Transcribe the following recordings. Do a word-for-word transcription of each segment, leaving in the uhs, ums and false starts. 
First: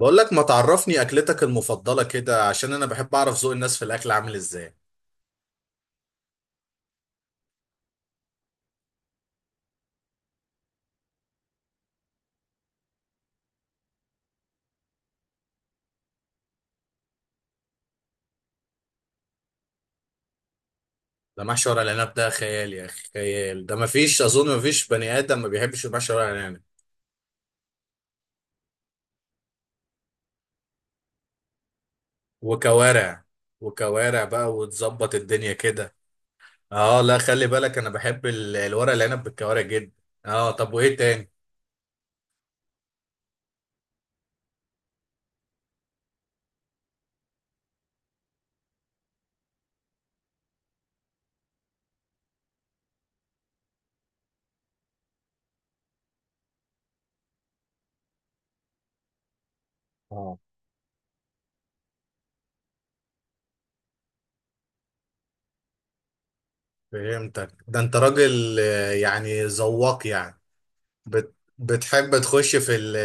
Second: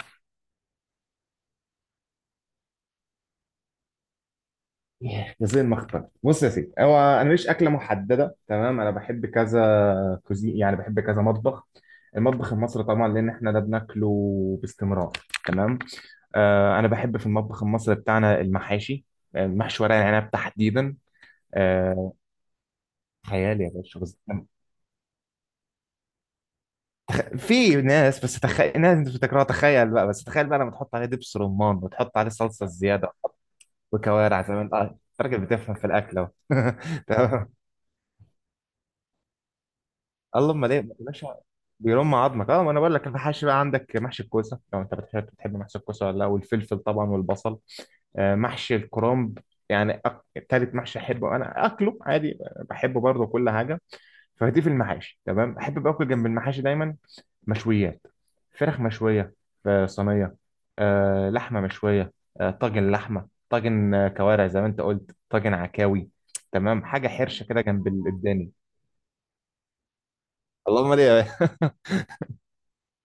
بقول لك ما تعرفني اكلتك المفضله كده، عشان انا بحب اعرف ذوق الناس في الاكل عامل ازاي. غزل المخبز. بص يا سيدي، هو انا ماليش اكله محدده، تمام؟ انا بحب كذا كوزين، يعني بحب كذا مطبخ. المطبخ المصري طبعا، لان احنا ده بناكله باستمرار. تمام. آه، انا بحب في المطبخ المصري بتاعنا المحاشي. آه، محشي ورق العنب تحديدا. ده محشي ورق آه، العنب ده خيال يا اخي، خيال خيال. يا ده ما باشا، بس فيش، اظن ما فيش بني ادم ما بيحبش المحشي ورق العنب. في ناس، بس تخيل، ناس انت بتكرهها، تخيل بقى، بس تخيل بقى لما تحط عليه دبس رمان وتحط عليه صلصه زياده وكوارع. وكوارع وكوارع. بقى زمان، اه وتظبط انت راجل الدنيا بتفهم في كده. الاكل اهو. اه لا، خلي تمام. بالك انا بحب ال- الورق العنب بالكوارع جدا. اه، الله، امال طب ايه يا وايه تاني؟ باشا؟ بيرم عظمك. اه، ما انا بقول لك، المحاشي بقى، عندك محشي الكوسه، لو انت بتحب، بتحب محشي الكوسه ولا لا؟ والفلفل طبعا والبصل. آه، محشي الكرنب، يعني أك- تالت محشي احبه، انا اكله عادي، بحبه برضه، كل حاجه. فدي في المحاشي تمام. احب باكل جنب المحاشي دايما مشويات، فراخ مشويه في صينيه، اه، آه، لحمه مشويه، آه، طاجن لحمه، طاجن آه، كوارع زي ما انت قلت، طاجن عكاوي. تمام، حاجه حرشه فهمتك. كده ده جنب انت الداني. راجل، آه، يعني ذواق يعني. اللهم ليه. بت... بتحب تخش في ال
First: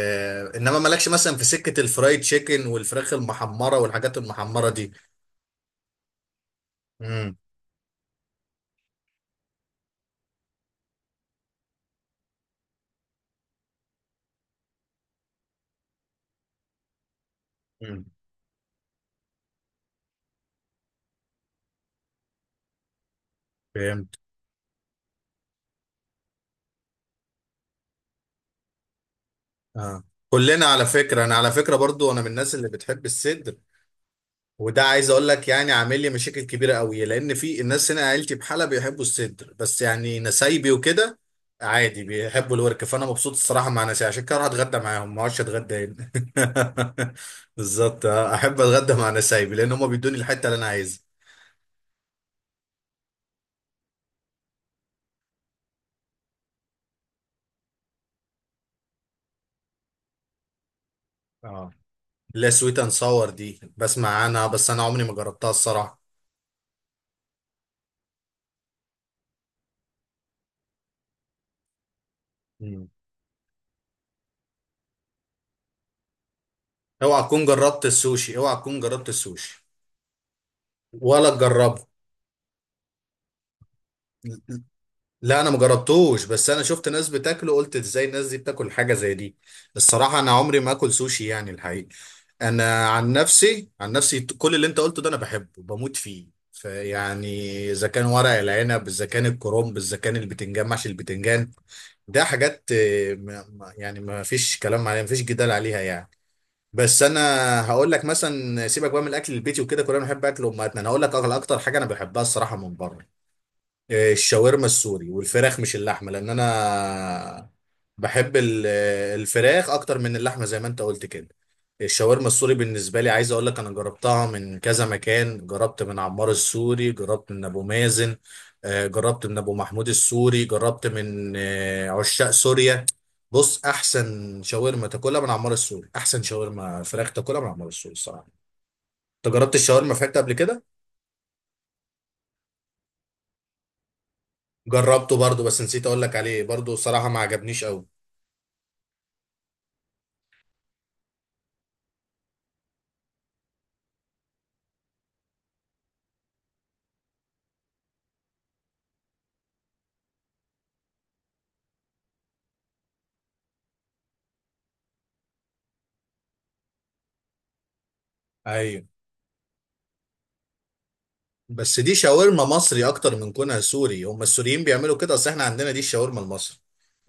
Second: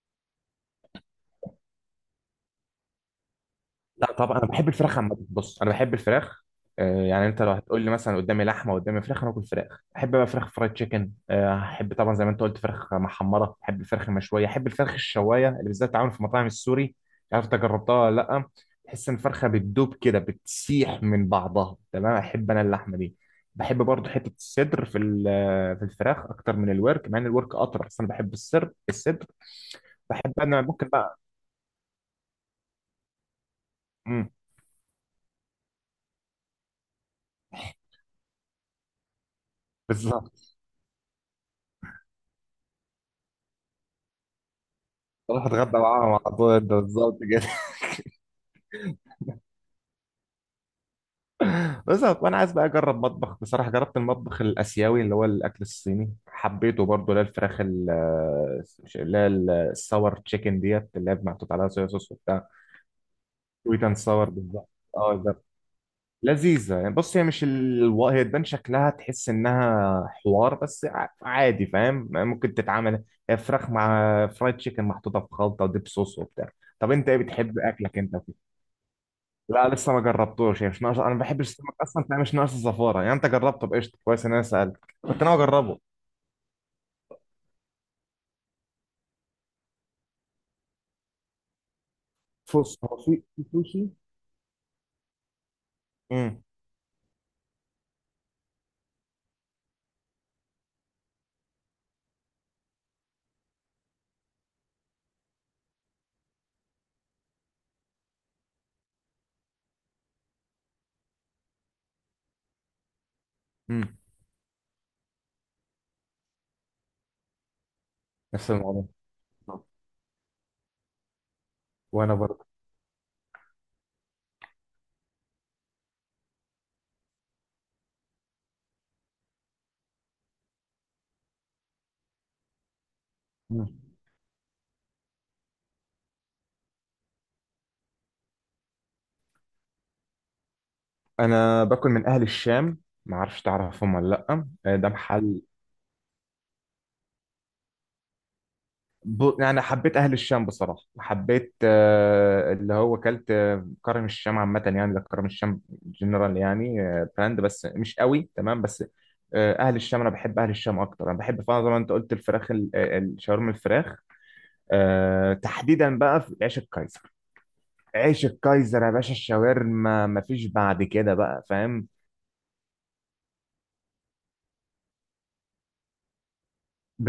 انما مالكش مثلا في سكة الفرايد تشيكن والفراخ المحمرة لا والحاجات طبعا، انا بحب المحمرة دي؟ الفراخ عامه. بص، انا بحب الفراخ، آه، يعني امم. انت لو هتقول لي مثلا قدامي لحمه قدامي فراخ، انا اكل فراخ. احب بقى فراخ فرايد تشيكن، آه، احب طبعا زي ما انت قلت فراخ محمره، احب الفراخ المشويه، احب الفراخ الشوايه اللي بالذات بتتعمل في مطاعم السوري. عارف، انت جربتها امم. ولا لا؟ تحس ان الفرخه بتدوب كده، بتسيح من بعضها. تمام، احب انا اللحمه دي. بحب برضه فهمت. حته الصدر في ال- في الفراخ اكتر من الورك، مع ان الورك اطرى، بس انا بحب الصدر الصدر. اه. بحب انا، كلنا على ممكن بقى. فكرة، انا على فكرة برضو انا من الناس اللي بتحب الصدر. امم. وده عايز اقول لك، يعني عامل لي مشاكل كبيرة قوي، لان في الناس هنا عيلتي بحالة بيحبوا الصدر بس، يعني بالظبط. نسايبي وكده عادي بيحبوا الورك. فانا مبسوط الصراحة مع ناسي، عشان كده اروح اتغدى معاهم ما اقعدش اروح اتغدى اتغدى هنا. معاهم على طول، ده بالظبط كده. بالظبط آه. احب اتغدى مع نسايبي، لان هم بيدوني الحتة اللي انا عايزها. بس وانا عايز بقى اجرب مطبخ. بصراحه جربت المطبخ الاسيوي، اللي هو الاكل الصيني، حبيته برضه، اللي هي الفراخ ال- اللي هي ال- الساور تشيكن ديت، اللي هي محطوط عليها اه صويا صوص وبتاع. لا، سويت اند ساور دي سويت اند بسمع ساور عنها بالظبط. بس انا عمري ما اه ده جربتها الصراحه. لذيذه يعني. بص، هي مش ال... هي تبان شكلها تحس انها حوار، بس ع- عادي، فاهم، ممكن مم. تتعمل. هي فراخ مع فرايد تشيكن محطوطه في خلطه وديب صوص وبتاع. طب انت ايه اوعى تكون بتحب جربت اكلك انت؟ السوشي، اوعى تكون جربت السوشي. لا لسه ما جربتوش، يعني مش ناقص، انا ما ولا بحبش السمك تجربه. اصلا، فمش مش ناقص الزفاره يعني، انت جربته بقشطه؟ كويس ان انا سالت. كنت ناوي لا انا اجربه. مجربتوش، بس انا شفت ناس بتاكله قلت ازاي الناس دي بتاكل حاجه زي دي. الصراحه انا عمري ما اكل سوشي يعني، الحقيقه. بص، انا هو عن في في نفسي، سوشي. عن نفسي كل اللي انت قلته ده انا بحبه بموت فيه امم. فيعني. اذا كان ورق العنب، اذا كان الكرنب، اذا كان البتنجان، محشي البتنجان، ده حاجات، آه، ما- ما- يعني ما فيش كلام عليها، ما فيش جدال عليها يعني. بس انا هقول لك مثلا، سيبك بقى من الاكل البيتي وكده، كلنا بنحب اكل امهاتنا. انا هقول لك أغلى- اكتر حاجه انا بحبها الصراحه من بره امم. الشاورما السوري والفراخ مش اللحمه، لان انا بحب نفس ال- الموضوع. الفراخ اكتر من اللحمه زي ما انت قلت كده. وانا الشاورما برضه. السوري بالنسبه لي عايز اقول لك، انا جربتها من كذا مكان. جربت من عمار السوري، جربت من ابو مازن، آه، جربت من ابو محمود السوري، جربت من آه، عشاق سوريا. بص، مم. احسن شاورما تاكلها من عمار السوري، احسن شاورما فراخ تاكلها من عمار السوري الصراحه. انت جربت الشاورما فراخ قبل كده؟ انا باكل من اهل الشام، ما اعرفش تعرفهم ولا لا؟ آه، ده جربته محل. برضو بس نسيت اقول لك عليه برضو، صراحه ما عجبنيش قوي. ب... يعني حبيت اهل الشام بصراحه. حبيت آه، اللي هو كلت آه، كرم الشام عامه، يعني ده كرم الشام جنرال، يعني آه، براند، بس مش قوي. تمام. بس آه، اهل الشام انا بحب اهل الشام اكتر. انا بحب فعلا زي ما انت قلت الفراخ ال- آه، الشاورما الفراخ، آه، تحديدا بقى في عيش الكايزر. عيش الكايزر ايوه، يا باشا، الشاورما مفيش بعد كده بقى، بس فاهم؟ دي شاورما مصري اكتر من كونها سوري. هم السوريين بيعملوا كده، اصل احنا عندنا دي الشاورما المصري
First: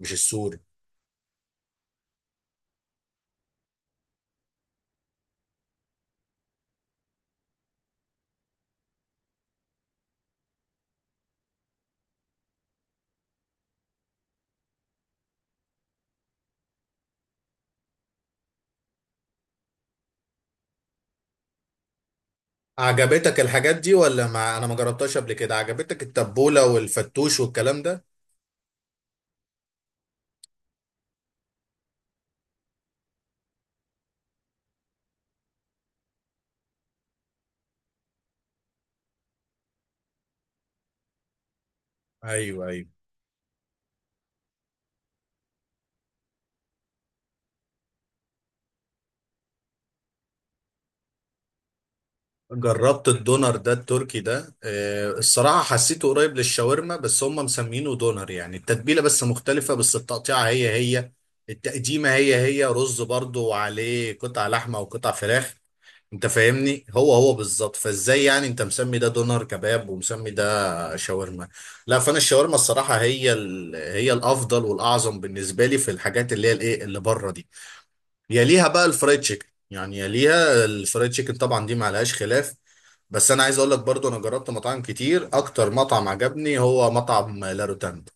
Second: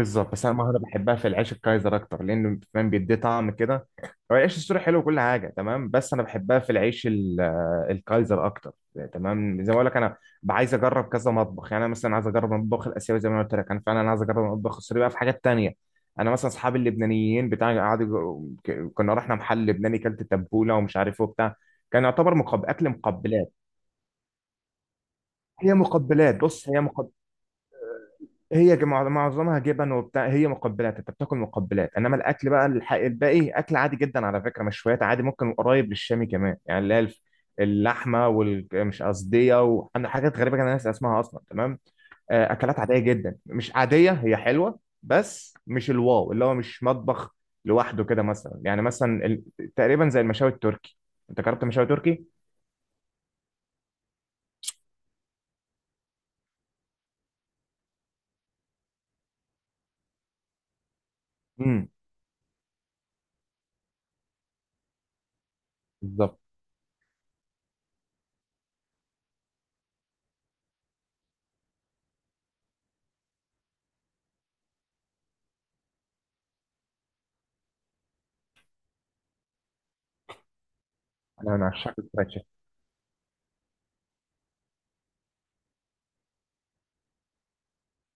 مش بس انا السوري. المهاره بحبها في العيش الكايزر اكتر، لانه فاهم بيديه طعم كده. هو العيش السوري حلو وكل حاجه تمام، بس انا بحبها في العيش ال- آه، الكايزر اكتر. تمام، زي ما اقول لك، انا ب- عايز اجرب كذا مطبخ، يعني انا مثلا عايز اجرب المطبخ الاسيوي زي ما أنا قلت لك، انا فعلا عايز اجرب المطبخ السوري بقى، في حاجات تانية. انا مثلا اصحابي اللبنانيين بتاع قعدوا يجربوا- ك- كنا رحنا محل لبناني، كلت تبوله ومش عارف ايه وبتاع، كان يعتبر مقب... اكل عجبتك مقبلات. الحاجات دي ولا ما انا ما جربتهاش قبل كده؟ هي عجبتك مقبلات، التبولة بص هي مقبلات. والفتوش والكلام ده؟ هي ج- معظ- معظمها جبن وبتاع، هي مقبلات، انت بتاكل مقبلات، انما الاكل بقى الح- الباقي اكل عادي جدا على فكره. مشويات عادي، ممكن قريب للشامي كمان، يعني اللي هي الف- اللحمه والمش قصديه. وعندنا حاجات غريبه، كان الناس اسمها اصلا، تمام. آه، ايوه اكلات ايوه. عاديه جدا، مش عاديه، هي حلوه، بس مش الواو، اللي هو مش مطبخ لوحده كده مثلا. يعني مثلا ال- تقريبا زي المشاوي التركي. انت جربت مشاوي تركي؟ جربت الدونر ده التركي ده، آه، الصراحة حسيته قريب للشاورما بس هم مسمينه دونر. يعني التتبيلة بس مختلفة، بس التقطيعة هي هي، امم. التقديمة هي هي، رز برضو وعليه قطع لحمة وقطع فراخ. انت بالظبط. فاهمني، هو هو بالظبط. فازاي يعني انت مسمي ده دونر كباب ومسمي ده شاورما؟ لا، فانا الشاورما الصراحة هي ال... هي الافضل والاعظم بالنسبة لي في الحاجات اللي هي الايه اللي بره دي. يليها بقى الفرايد تشيكن يعني، يليها الفرايد تشيكن انا أنا طبعا، دي ما عشاق عليهاش الفراخ. خلاف. بس انا عايز اقول لك برضو، انا جربت مطاعم كتير. اكتر مطعم عجبني هو مطعم لا روتاند.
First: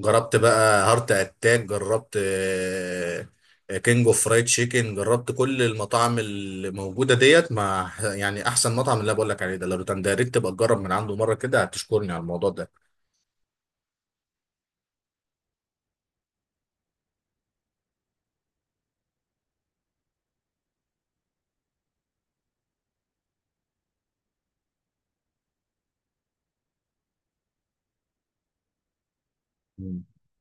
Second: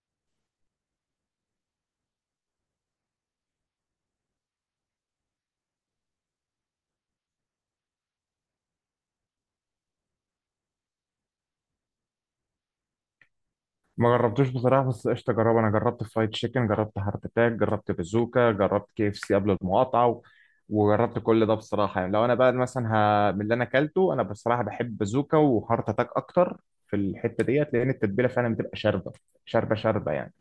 جربت بقى هارت اتاك، جربت آه، آه، كينج اوف فرايد تشيكن، جربت كل المطاعم اللي موجوده ديت. مع يعني احسن مطعم اللي أنا بقول لك عليه ده لا روتاند ده، يا ريت تبقى تجرب من عنده مره كده، هتشكرني على الموضوع ما جربتوش بصراحة، بس قشطة أجربه. أنا جربت فرايد تشيكن، جربت هارت أتاك، جربت بازوكا، جربت كي اف سي قبل المقاطعة، و- وجربت كل ده بصراحة. يعني لو أنا بقى مثلا ه... من اللي أنا أكلته، أنا بصراحة بحب بازوكا وهارت أتاك أكتر في الحتة ديت، لأن التتبيلة فعلا بتبقى شاربة، شاربة ده. شاربة يعني.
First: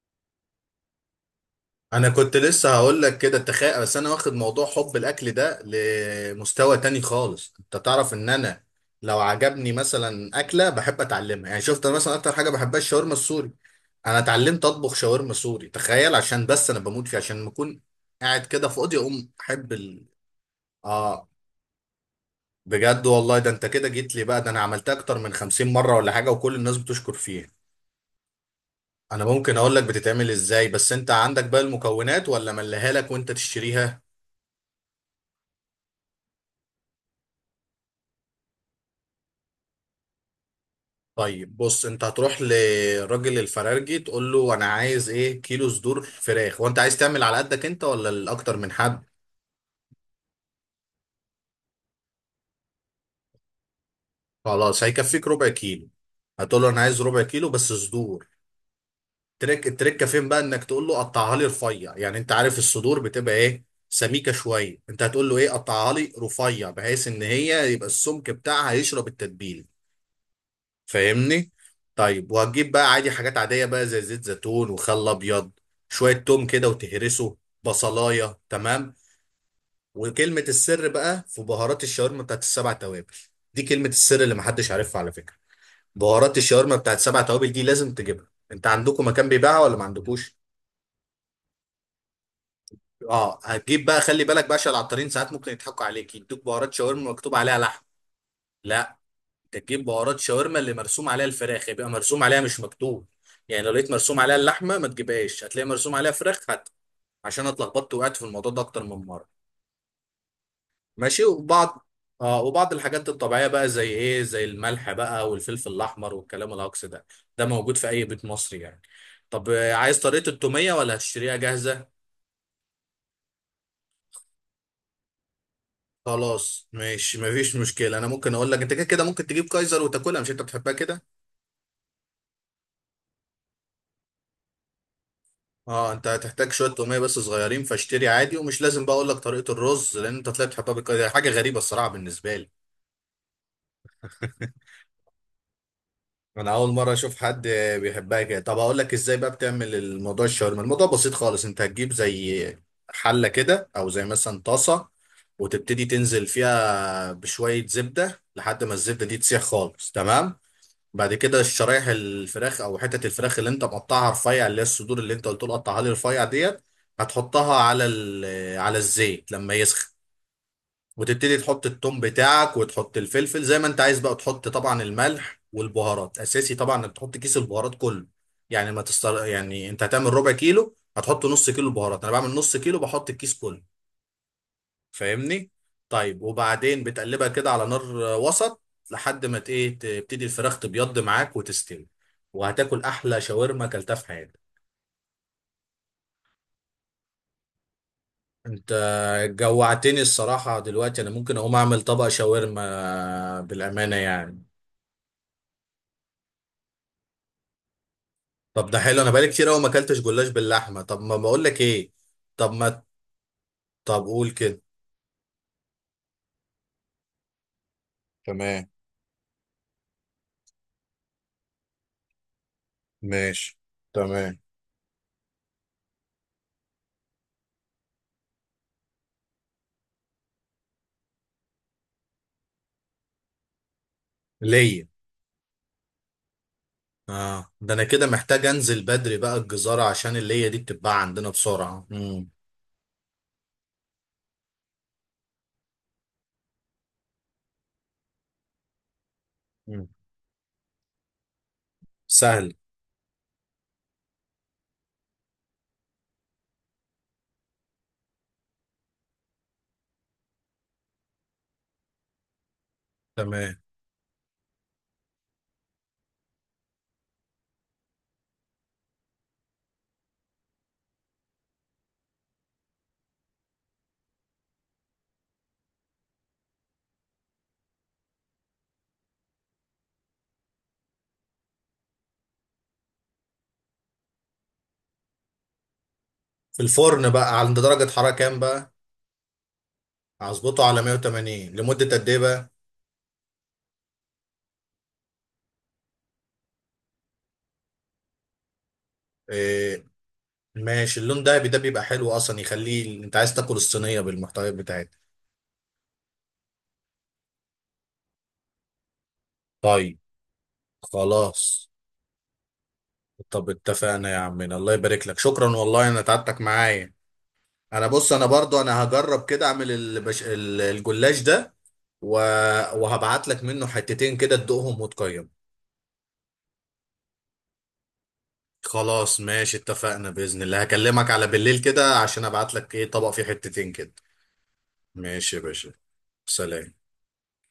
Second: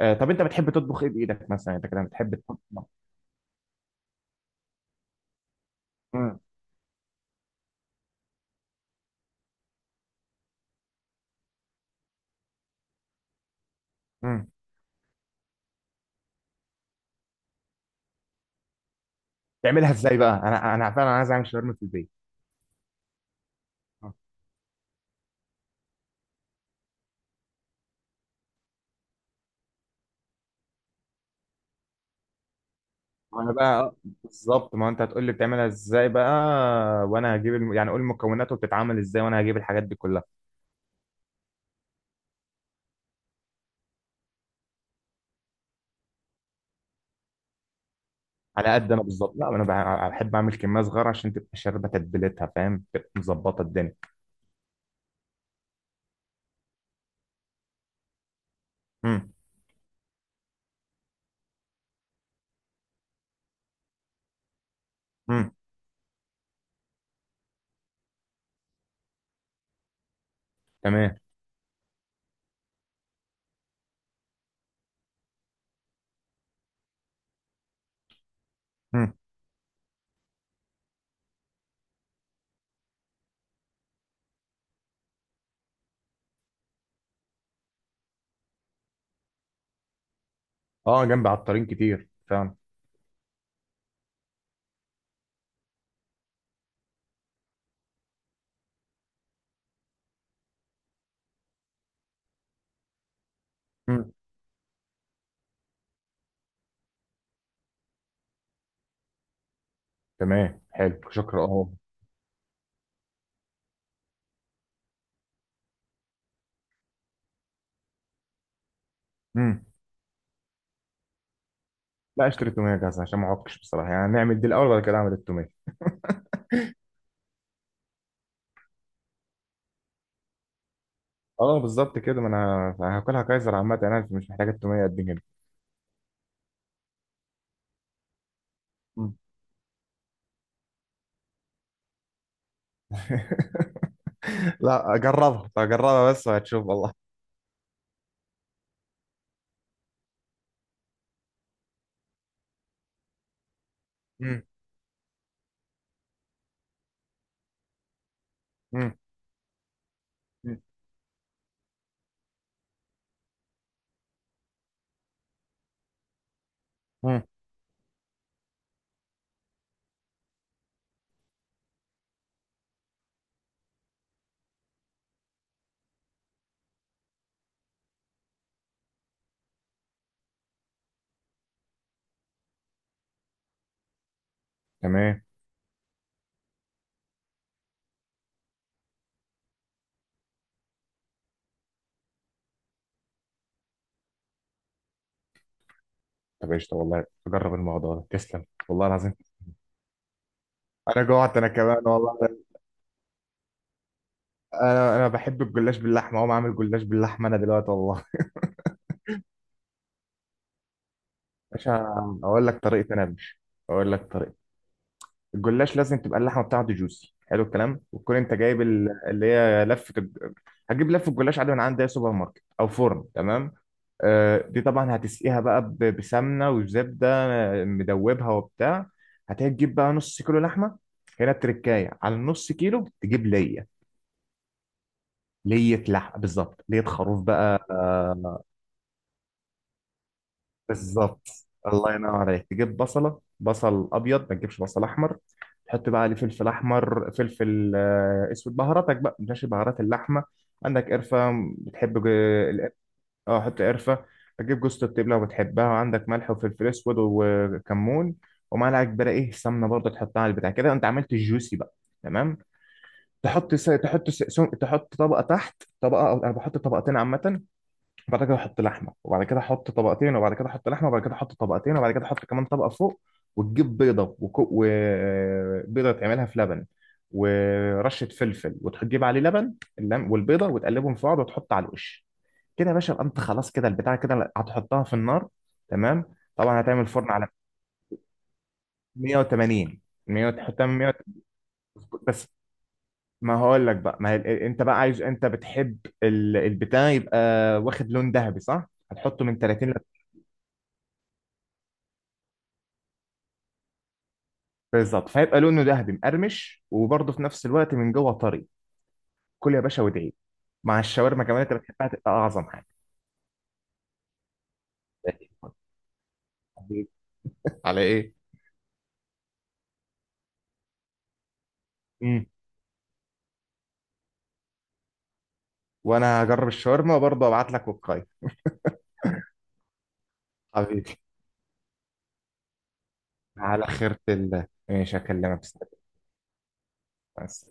آه، طب أنت بتحب تطبخ إيه بإيدك مثلا؟ أنت كده انا بتحب كنت تطبخ؟ لسه هقول لك كده، تخيل. بس انا واخد موضوع حب الاكل ده مم. لمستوى تاني خالص. انت تعرف ان انا لو عجبني مثلا اكله بحب اتعلمها. يعني شفت، انا مثلا اكتر حاجه بحبها الشاورما السوري، انا مم. اتعلمت اطبخ شاورما سوري، تخيل. عشان بس انا بموت فيه، عشان لما اكون قاعد كده فاضي اقوم احب تعملها ال... إزاي بقى؟ أنا أنا فعلا اه عايز أعمل شاورما في البيت. بجد والله، ده انت كده جيت لي بقى. ده انا عملتها اكتر من خمسين مره ولا حاجه، وكل الناس بتشكر فيها. انا ممكن اقول لك بتتعمل ازاي، بس انت عندك بقى المكونات ولا ملهالك وانت ما انا بقى آه، تشتريها؟ بالظبط، ما انت هتقول لي بتعملها ازاي بقى، وانا هجيب الم... يعني قول المكونات وبتتعمل ازاي وانا هجيب الحاجات دي كلها. طيب بص، انت هتروح لراجل الفرارجي تقول له انا عايز ايه كيلو صدور فراخ. وانت عايز تعمل على قدك انت ولا لاكتر على من قد انا حد؟ بالظبط. لا انا بح- بحب اعمل كميه صغيره عشان تبقى شاربه تتبيلتها، فاهم؟ تبقى مظبطه الدنيا. خلاص هيكفيك ربع كيلو. هتقول له انا عايز ربع كيلو بس صدور. امم. تريك التركه فين بقى انك تقول له قطعها لي رفيع. يعني انت عارف الصدور بتبقى ايه سميكه شويه، انت هتقول له ايه امم. قطعها لي رفيع، بحيث ان هي يبقى السمك بتاعها يشرب التتبيله. تمام. فاهمني؟ طيب، وهتجيب بقى عادي حاجات عادية بقى زي زيت زيتون وخل أبيض، شوية توم كده وتهرسه بصلاية، تمام. امم. وكلمة السر بقى في بهارات الشاورما بتاعت السبع توابل. دي كلمة السر اللي محدش عارفها على فكرة. بهارات الشاورما بتاعت السبع توابل دي لازم تجيبها. انت عندكم مكان بيبيعها ولا ما عندكوش؟ اه جنبي عطارين كتير فعلا. اه، هتجيب بقى. خلي بالك باشا، العطارين ساعات ممكن يضحكوا عليك يدوك بهارات شاورما مكتوب عليها لحم. لا، انت تجيب بهارات شاورما اللي مرسوم عليها الفراخ، يبقى مرسوم عليها مش مكتوب. يعني لو لقيت امم. مرسوم عليها اللحمه ما تجيبهاش، هتلاقي مرسوم عليها فراخ، هات. عشان أنا اتلخبطت وقعت في الموضوع ده اكتر من مره. تمام، حلو، ماشي شكرا. اه. وبعض. اه، وبعض الحاجات الطبيعيه بقى زي ايه، زي الملح بقى والفلفل الاحمر والكلام الهجص ده. ده موجود في اي بيت مصري يعني. طب امم. آه، عايز طريقه التوميه ولا هتشتريها جاهزه؟ لا اشتري توميه جاهزه عشان ما اعكش بصراحه، يعني نعمل دي الاول وبعد كده اعمل التوميه. خلاص ماشي، مفيش مشكله. انا ممكن اقول لك انت كده كده ممكن تجيب كايزر وتاكلها، مش انت بتحبها كده؟ اه بالظبط كده، ما انا هاكلها كايزر عامه، يعني انا مش محتاج التوميه قد كده. اه، انت هتحتاج شويه توميه بس صغيرين، فاشتري عادي. ومش لازم بقى اقول مم. لك طريقه الرز لان انت طلعت تحبها بالك- دي حاجه غريبه الصراحه بالنسبه لي. لا جربها، جربها بس انا وهتشوف اول والله. مره اشوف حد بيحبها كده. طب اقول لك ازاي بقى بتعمل الموضوع الشاورما. الموضوع بسيط خالص، انت هتجيب زي حله كده او زي مثلا مم. طاسه وتبتدي تنزل فيها بشويه زبده لحد ما مم. الزبده دي تسيح خالص، تمام. مم. بعد كده الشرايح الفراخ او حتت الفراخ اللي انت مقطعها رفيع اللي هي الصدور اللي انت قلت له قطعها لي رفيع ديت، مم. هتحطها على ال- على الزيت لما يسخن. وتبتدي تحط التوم بتاعك وتحط الفلفل زي ما انت عايز بقى. تحط طبعا الملح والبهارات، اساسي طبعا انك تحط كيس البهارات كله. يعني ما تستر... يعني انت هتعمل ربع كيلو هتحط نص كيلو بهارات؟ انا بعمل نص كيلو بحط الكيس كله. تمام. فاهمني؟ طيب، وبعدين بتقلبها كده على نار آه، وسط لحد ما ت- ايه تبتدي الفراخ تبيض معاك وتستوي. وهتاكل احلى شاورما اكلتها في حياتك. طب قشطة، والله أجرب الموضوع ده، تسلم انت والله العظيم. جوعتني الصراحة دلوقتي. انا انا جوعت ممكن انا اقوم اعمل كمان طبق والله. شاورما بالامانة يعني. انا انا بحب الجلاش باللحمه، اقوم اعمل جلاش باللحمه انا دلوقتي والله. طب ده حلو، انا بقالي كتير قوي ما اكلتش جلاش باللحمة. طب ما بقول لك ايه. عشان اقول طب لك ما طريقه. انا مش اقول طب لك قول طريقه كده. الجلاش لازم تبقى اللحمه بتاعته جوسي، حلو الكلام، وتكون انت جايب تمام. ال- اللي هي لفه الج- هتجيب لفه الجلاش عادي من عند اي سوبر ماركت او فرن، تمام. ماشي. تمام. آه، دي طبعا هتسقيها بقى ب- بسمنه وزبده آه، مدوبها وبتاع. هتجيب بقى نص كيلو لحمه. هنا التركايه على النص كيلو، تجيب ليه؟ ليا. ليه لحمه بالظبط، ليه خروف اه، بقى. ده انا كده محتاج انزل بدري بقى الجزارة عشان اللية دي بتتباع بالظبط. عندنا بسرعة. الله ينور مم. عليك. تجيب بصله، بصل ابيض، ما تجيبش بصل احمر. تحط بقى عليه فلفل احمر، فلفل آه، اسود، بهاراتك بقى ماشي، بهارات مم. اللحمه. عندك قرفه؟ بتحب ج- سهل. القرفة- اه حط قرفه. هتجيب جوزة الطيب لو بتحبها، وعندك ملح وفلفل اسود وكمون، ومعلقه كبيره ايه، سمنه برضه تحطها على البتاع كده، انت عملت الجوسي بقى. تمام. تحط تمام. س... تحط س... سم... تحط طبقه تحت طبقه، او انا بحط طبقتين عامه. بعد كده احط لحمه، وبعد كده احط طبقتين، وبعد كده احط لحمه، وبعد كده احط طبقتين، وبعد كده احط كمان طبقه فوق. وتجيب بيضه وكو... وبيضه تعملها في لبن ورشه فلفل، وتجيب عليه لبن. اللم... والبيضه وتقلبهم في بعض وتحط على الوش كده يا باشا. يبقى انت خلاص كده، البتاع كده هتحطها في النار. تمام. طبعا في هتعمل الفرن فرن على بقى عند درجة حرارة كام بقى؟ مية وتمانين. مية، هظبطه تحطها من على مية. مية وتمانين لمدة قد ايه بس بقى؟ ما هقول لك بقى، ما هي... انت بقى عايز، انت بتحب ال- البتاع يبقى واخد لون ذهبي، صح؟ هتحطه من تلاتين. إيه. ماشي. اللون دهبي ده بيبقى حلو اصلا يخليه، انت عايز تاكل الصينية بالمحتويات بتاعتها. بالظبط، فهيبقى لونه ذهبي مقرمش، وبرضه في نفس الوقت من جوه طري. كل يا باشا طيب. وادعي. مع الشاورما كمان انت خلاص. بتحبها، تبقى اعظم حاجه. طب اتفقنا يا عمنا، الله يبارك لك، شكرا والله، انا تعبتك حبيبي، معايا. على انا بص، ايه؟ انا برضو انا هجرب كده اعمل البش... ال- الجلاش ده. و... امم. وهبعت لك منه حتتين كده تدوقهم وتقيم. وانا هجرب الشاورما وبرضه ابعت لك وقايه. خلاص ماشي، اتفقنا بإذن الله. حبيبي، هكلمك على بالليل كده عشان ابعت لك ايه طبق فيه على حتتين كده. خيرة الله، ماشي ماشي اكلمك. يا باشا، سلام. بس.